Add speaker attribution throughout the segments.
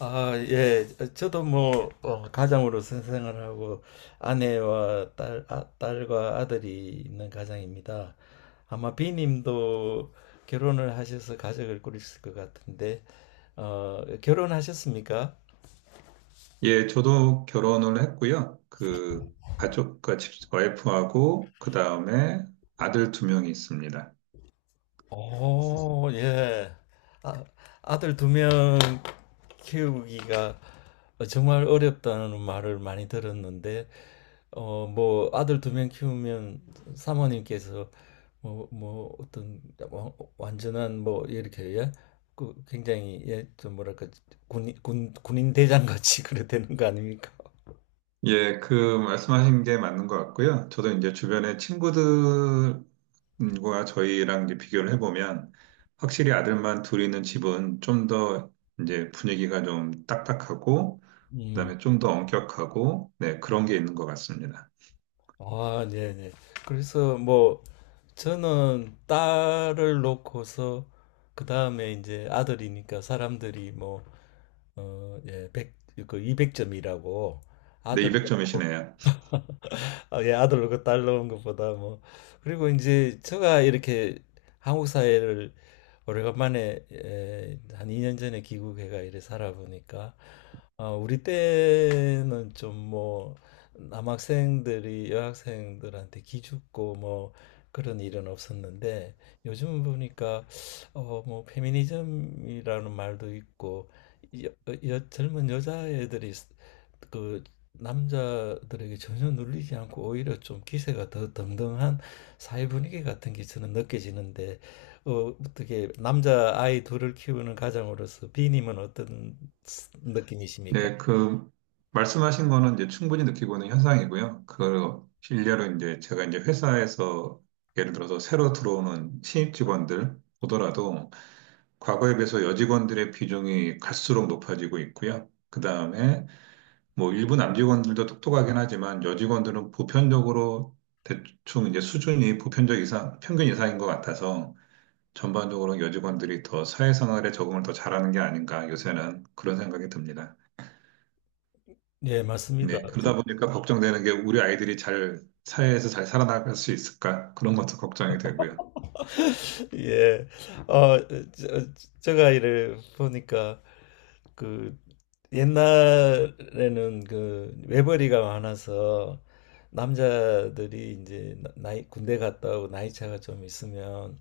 Speaker 1: 아, 예. 저도 뭐 가장으로 생활을 하고 아내와 딸과 아들이 있는 가장입니다. 아마 비님도 결혼을 하셔서 가족을 꾸리실 것 같은데 결혼하셨습니까?
Speaker 2: 예, 저도 결혼을 했고요. 그 가족, 그 집- 와이프하고 그 다음에 아들 두 명이 있습니다.
Speaker 1: 오, 예. 아, 아들 두명 키우기가 정말 어렵다는 말을 많이 들었는데 뭐 아들 두 명 키우면 사모님께서 뭐 어떤 와- 완전한 뭐 이렇게 예? 그 굉장히 예, 좀 뭐랄까 군인 대장 같이 그래 되는 거 아닙니까?
Speaker 2: 예, 그 말씀하신 게 맞는 것 같고요. 저도 이제 주변에 친구들과 저희랑 이제 비교를 해보면 확실히 아들만 둘 있는 집은 좀 더 이제 분위기가 좀 딱딱하고
Speaker 1: 음.
Speaker 2: 그다음에 좀 더 엄격하고 네, 그런 게 있는 것 같습니다.
Speaker 1: 아, 네, 네. 그래서 뭐 저는 딸을 놓고서 그 다음에 이제 아들이니까 사람들이 뭐 예, 백그 200점이라고
Speaker 2: 네,
Speaker 1: 아들도.
Speaker 2: 200점이시네요.
Speaker 1: 아, 예, 아들 로고딸로온 것보다 뭐. 그리고 이제 제가 이렇게 한국 사회를 오래간만에 한 2년 전에 귀국해가 이래 살아보니까 우리 때는 좀 뭐 남학생들이 여학생들한테 기죽고 뭐 그런 일은 없었는데 요즘 보니까 뭐 페미니즘이라는 말도 있고 여, 젊은 여자애들이 그 남자들에게 전혀 눌리지 않고 오히려 좀 기세가 더 등등한 사회 분위기 같은 게 저는 느껴지는데 어, 어떻게 남자 아이 둘을 키우는 가장으로서 비님은 어떤 느낌이십니까?
Speaker 2: 네, 그 말씀하신 거는 이제 충분히 느끼고 있는 현상이고요. 그 일례로 이제 제가 이제 회사에서 예를 들어서 새로 들어오는 신입 직원들 보더라도 과거에 비해서 여직원들의 비중이 갈수록 높아지고 있고요. 그 다음에 뭐 일부 남직원들도 똑똑하긴 하지만 여직원들은 보편적으로 대충 이제 수준이 보편적 이상, 평균 이상인 것 같아서 전반적으로 여직원들이 더 사회생활에 적응을 더 잘하는 게 아닌가 요새는 그런 생각이 듭니다.
Speaker 1: 네, 맞습니다.
Speaker 2: 네, 그러다 보니까 걱정되는 게 우리 아이들이 잘 사회에서 잘 살아나갈 수 있을까? 그런 것도 걱정이 되고요.
Speaker 1: 예. 어, 저, 제가 이를 보니까 그 옛날에는 그 외벌이가 많아서 남자들이 이제 나이 군대 갔다 오고 나이 차가 좀 있으면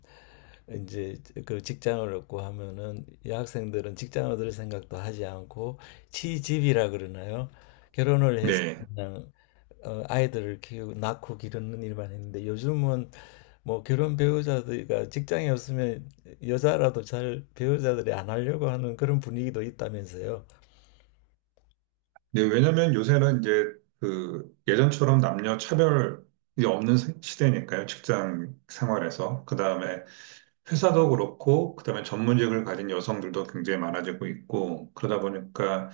Speaker 1: 이제 그 직장을 얻고 하면은 여학생들은 직장 얻을 생각도 하지 않고 취집이라 그러나요? 결혼을 해서
Speaker 2: 네.
Speaker 1: 그냥 아이들을 키우고 낳고 기르는 일만 했는데 요즘은 뭐 결혼 배우자들이 직장에 없으면 여자라도 잘 배우자들이 안 하려고 하는 그런 분위기도 있다면서요.
Speaker 2: 네, 왜냐면 요새는 이제 그 예전처럼 남녀 차별이 없는 시대니까요. 직장 생활에서. 그다음에 회사도 그렇고, 그다음에 전문직을 가진 여성들도 굉장히 많아지고 있고, 그러다 보니까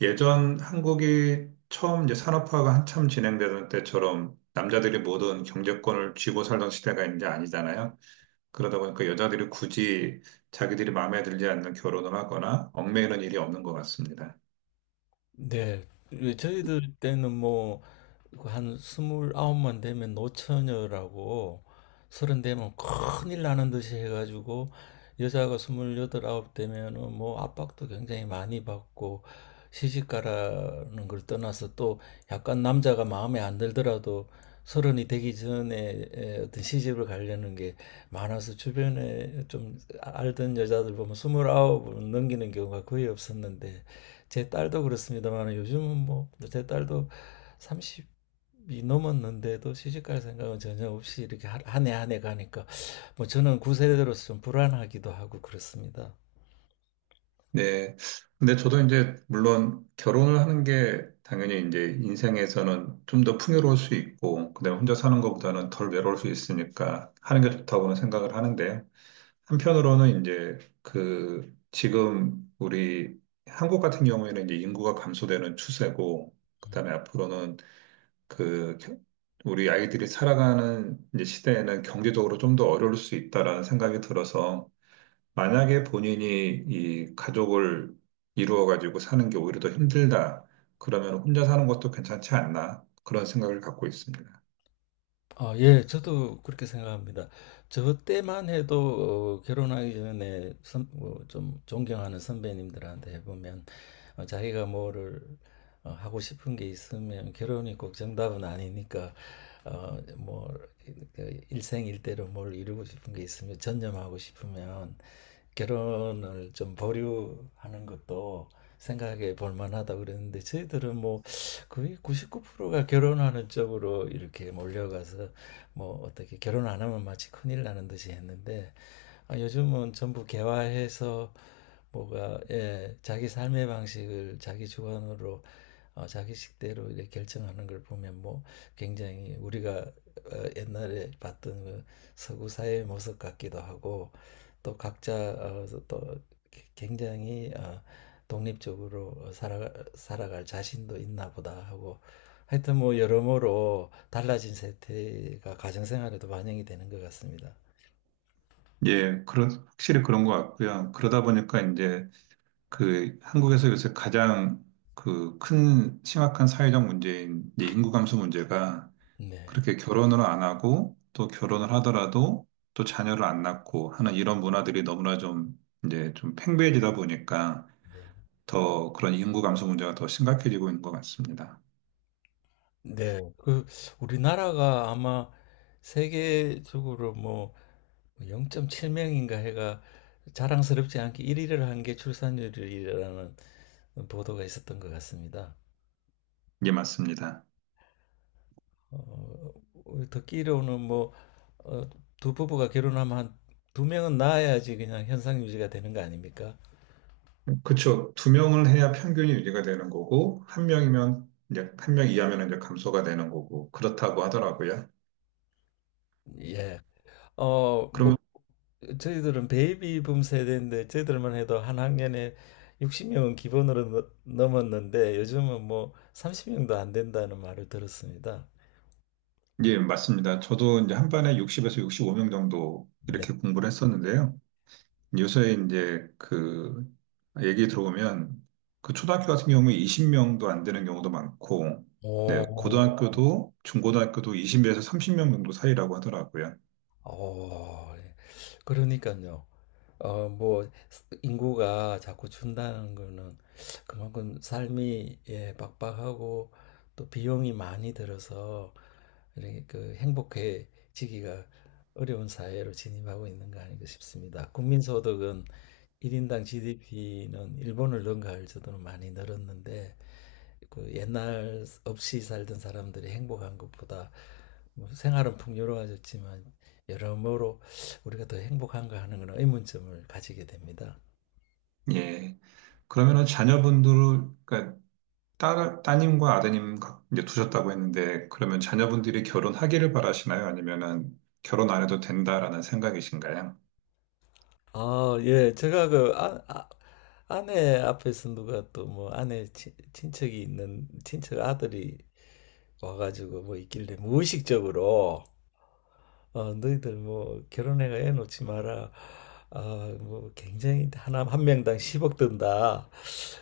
Speaker 2: 예전 한국이 처음 이제 산업화가 한참 진행되던 때처럼 남자들이 모든 경제권을 쥐고 살던 시대가 이제 아니잖아요. 그러다 보니까 여자들이 굳이 자기들이 마음에 들지 않는 결혼을 하거나 얽매이는 일이 없는 것 같습니다.
Speaker 1: 네. 왜 저희들 때는 뭐 그 한 스물아홉만 되면 노처녀라고 서른 되면 큰일 나는 듯이 해가지고 여자가 스물여덟 아홉 되면은 뭐 압박도 굉장히 많이 받고 시집가라는 걸 떠나서 또 약간 남자가 마음에 안 들더라도 서른이 되기 전에 어떤 시집을 가려는 게 많아서 주변에 좀 알던 여자들 보면 스물아홉을 넘기는 경우가 거의 없었는데 제 딸도 그렇습니다만 요즘은 뭐 제 딸도 30 이 넘었는데도 시집갈 생각은 전혀 없이 이렇게 한 해 한 해 가니까 뭐 저는 구세대로서 좀 불안하기도 하고 그렇습니다.
Speaker 2: 네. 근데 저도 이제 물론 결혼을 하는 게 당연히 이제 인생에서는 좀 더 풍요로울 수 있고, 그다음에 혼자 사는 것보다는 덜 외로울 수 있으니까 하는 게 좋다고는 생각을 하는데요. 한편으로는 이제 그 지금 우리 한국 같은 경우에는 이제 인구가 감소되는 추세고, 그다음에 앞으로는 그 겨- 우리 아이들이 살아가는 이제 시대에는 경제적으로 좀 더 어려울 수 있다라는 생각이 들어서 만약에 본인이 이 가족을 이루어 가지고 사는 게 오히려 더 힘들다. 그러면 혼자 사는 것도 괜찮지 않나? 그런 생각을 갖고 있습니다.
Speaker 1: 아, 예, 저도 그렇게 생각합니다. 저 때만 해도 결혼하기 전에 좀 존경하는 선배님들한테 해보면 자기가 뭐를 하고 싶은 게 있으면 결혼이 꼭 정답은 아니니까 뭐 그 일생일대로 뭘 이루고 싶은 게 있으면 전념하고 싶으면 결혼을 좀 보류하는 것도 생각해 볼 만하다 그랬는데 저희들은 뭐 거의 99%가 결혼하는 쪽으로 이렇게 몰려가서 뭐 어떻게 결혼 안 하면 마치 큰일 나는 듯이 했는데 아, 요즘은 전부 개화해서 뭐가 예, 자기 삶의 방식을 자기 주관으로 자기 식대로 이렇게 결정하는 걸 보면 뭐 굉장히 우리가 옛날에 봤던 그 서구 사회의 모습 같기도 하고 또 각자 또 굉장히 독립적으로 살아갈 자신도 있나 보다 하고 하여튼 뭐 여러모로 달라진 세태가 가정생활에도 반영이 되는 것 같습니다.
Speaker 2: 예, 그런 확실히 그런 것 같고요. 그러다 보니까 이제 그 한국에서 요새 가장 그 큰 심각한 사회적 문제인 이제 인구 감소 문제가
Speaker 1: 네.
Speaker 2: 그렇게 결혼을 안 하고 또 결혼을 하더라도 또 자녀를 안 낳고 하는 이런 문화들이 너무나 좀 이제 좀 팽배해지다 보니까
Speaker 1: 네.
Speaker 2: 더 그런 인구 감소 문제가 더 심각해지고 있는 것 같습니다.
Speaker 1: 네. 그 우리나라가 아마 세계적으로 뭐 0.7명인가 해가 자랑스럽지 않게 1위를 한 게 출산율이라는 보도가 있었던 것 같습니다.
Speaker 2: 이게 맞습니다.
Speaker 1: 어, 듣기로는 뭐 어, 두 부부가 결혼하면 한 두 명은 낳아야지 그냥 현상 유지가 되는 거 아닙니까?
Speaker 2: 그렇죠. 두 명을 해야 평균이 유지가 되는 거고 한 명이면 이제 한 명 이하면 이제 감소가 되는 거고 그렇다고 하더라고요.
Speaker 1: 예. 뭐
Speaker 2: 그러면
Speaker 1: 저희들은 베이비붐 세대인데 저희들만 해도 한 학년에 60명은 기본으로 넘었는데 요즘은 뭐 30명도 안 된다는 말을 들었습니다.
Speaker 2: 예, 맞습니다. 저도 이제 한반에 60에서 65명 정도
Speaker 1: 네.
Speaker 2: 이렇게 공부를 했었는데요. 요새 이제 그 얘기 들어보면 그 초등학교 같은 경우에 20명도 안 되는 경우도 많고, 네,
Speaker 1: 오,
Speaker 2: 고등학교도 중고등학교도 20에서 30명 정도 사이라고 하더라고요.
Speaker 1: 어, 그러니까요. 뭐, 인구가 자꾸 준다는 거는 그만큼 삶이, 예, 빡빡하고 또 비용이 많이 들어서 이렇게 그 행복해지기가 어려운 사회로 진입하고 있는 거 아닌가 싶습니다. 국민소득은 1인당 GDP는 일본을 능가할 정도로 많이 늘었는데 그 옛날 없이 살던 사람들이 행복한 것보다 뭐 생활은 풍요로워졌지만 여러모로 우리가 더 행복한가 하는 그런 의문점을 가지게 됩니다.
Speaker 2: 예. 그러면은 자녀분들, 그러니까 딸, 따님과 이제 두셨다고 했는데, 그러면 자녀분들이 결혼하기를 바라시나요? 아니면은 결혼 안 해도 된다라는 생각이신가요?
Speaker 1: 아, 예. 제가 그 아내 앞에서 누가 또 뭐 아내 친척이 있는 친척 아들이 와가지고 뭐 있길래 무의식적으로 너희들 뭐 결혼해가 애 놓지 마라. 아, 뭐 굉장히 하나 한 명당 10억 든다.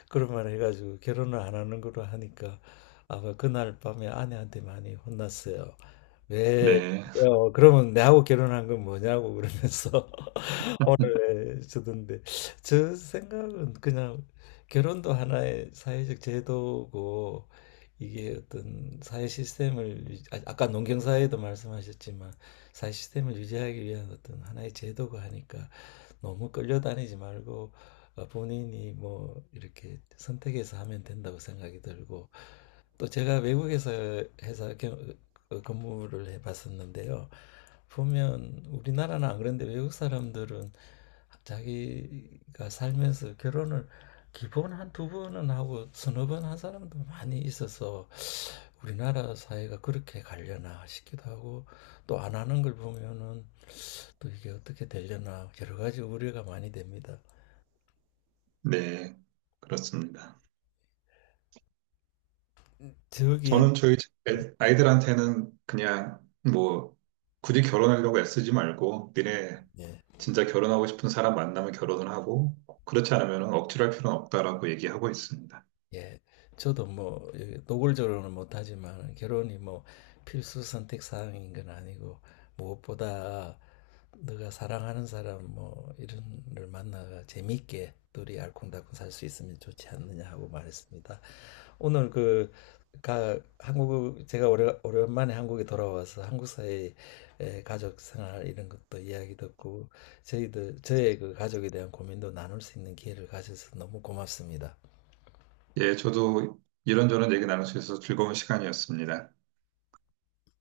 Speaker 1: 그런 말 해가지고 결혼을 안 하는 거로 하니까 아마 그날 밤에 아내한테 많이 혼났어요. 왜?
Speaker 2: 네,
Speaker 1: 그러면 내하고 결혼한 건 뭐냐고 그러면서 오늘 왜 주던데 저 생각은 그냥 결혼도 하나의 사회적 제도고 이게 어떤 사회 시스템을 아까 농경사회도 말씀하셨지만 사회 시스템을 유지하기 위한 어떤 하나의 제도고 하니까 너무 끌려다니지 말고 본인이 뭐 이렇게 선택해서 하면 된다고 생각이 들고 또 제가 외국에서 회사 근무를 해봤었는데요. 보면 우리나라는 안 그런데 외국 사람들은 자기가 살면서 결혼을 기본 한 두 번은 하고 서너 번 한 사람도 많이 있어서 우리나라 사회가 그렇게 가려나 싶기도 하고 또 안 하는 걸 보면은 또 이게 어떻게 되려나 여러 가지 우려가 많이 됩니다.
Speaker 2: 네, 그렇습니다.
Speaker 1: 저기
Speaker 2: 저는 저희 집 아이들한테는 그냥 뭐 굳이 결혼하려고 애쓰지 말고 니네
Speaker 1: 예,
Speaker 2: 진짜 결혼하고 싶은 사람 만나면 결혼을 하고 그렇지 않으면 억지로 할 필요는 없다라고 얘기하고 있습니다.
Speaker 1: 예. 저도 뭐 예, 노골적으로는 못하지만 결혼이 뭐 필수 선택 사항인 건 아니고 무엇보다 네가 사랑하는 사람 뭐 이런 걸 만나가 재밌게 둘이 알콩달콩 살 수 있으면 좋지 않느냐 하고 말했습니다. 오늘 그 한국 제가 오랜만에 한국에 돌아와서 한국 사회의 가족 생활 이런 것도 이야기 듣고 저희들 저의 그 가족에 대한 고민도 나눌 수 있는 기회를 가져서 너무 고맙습니다.
Speaker 2: 예, 저도 이런저런 얘기 나눌 수 있어서 즐거운 시간이었습니다.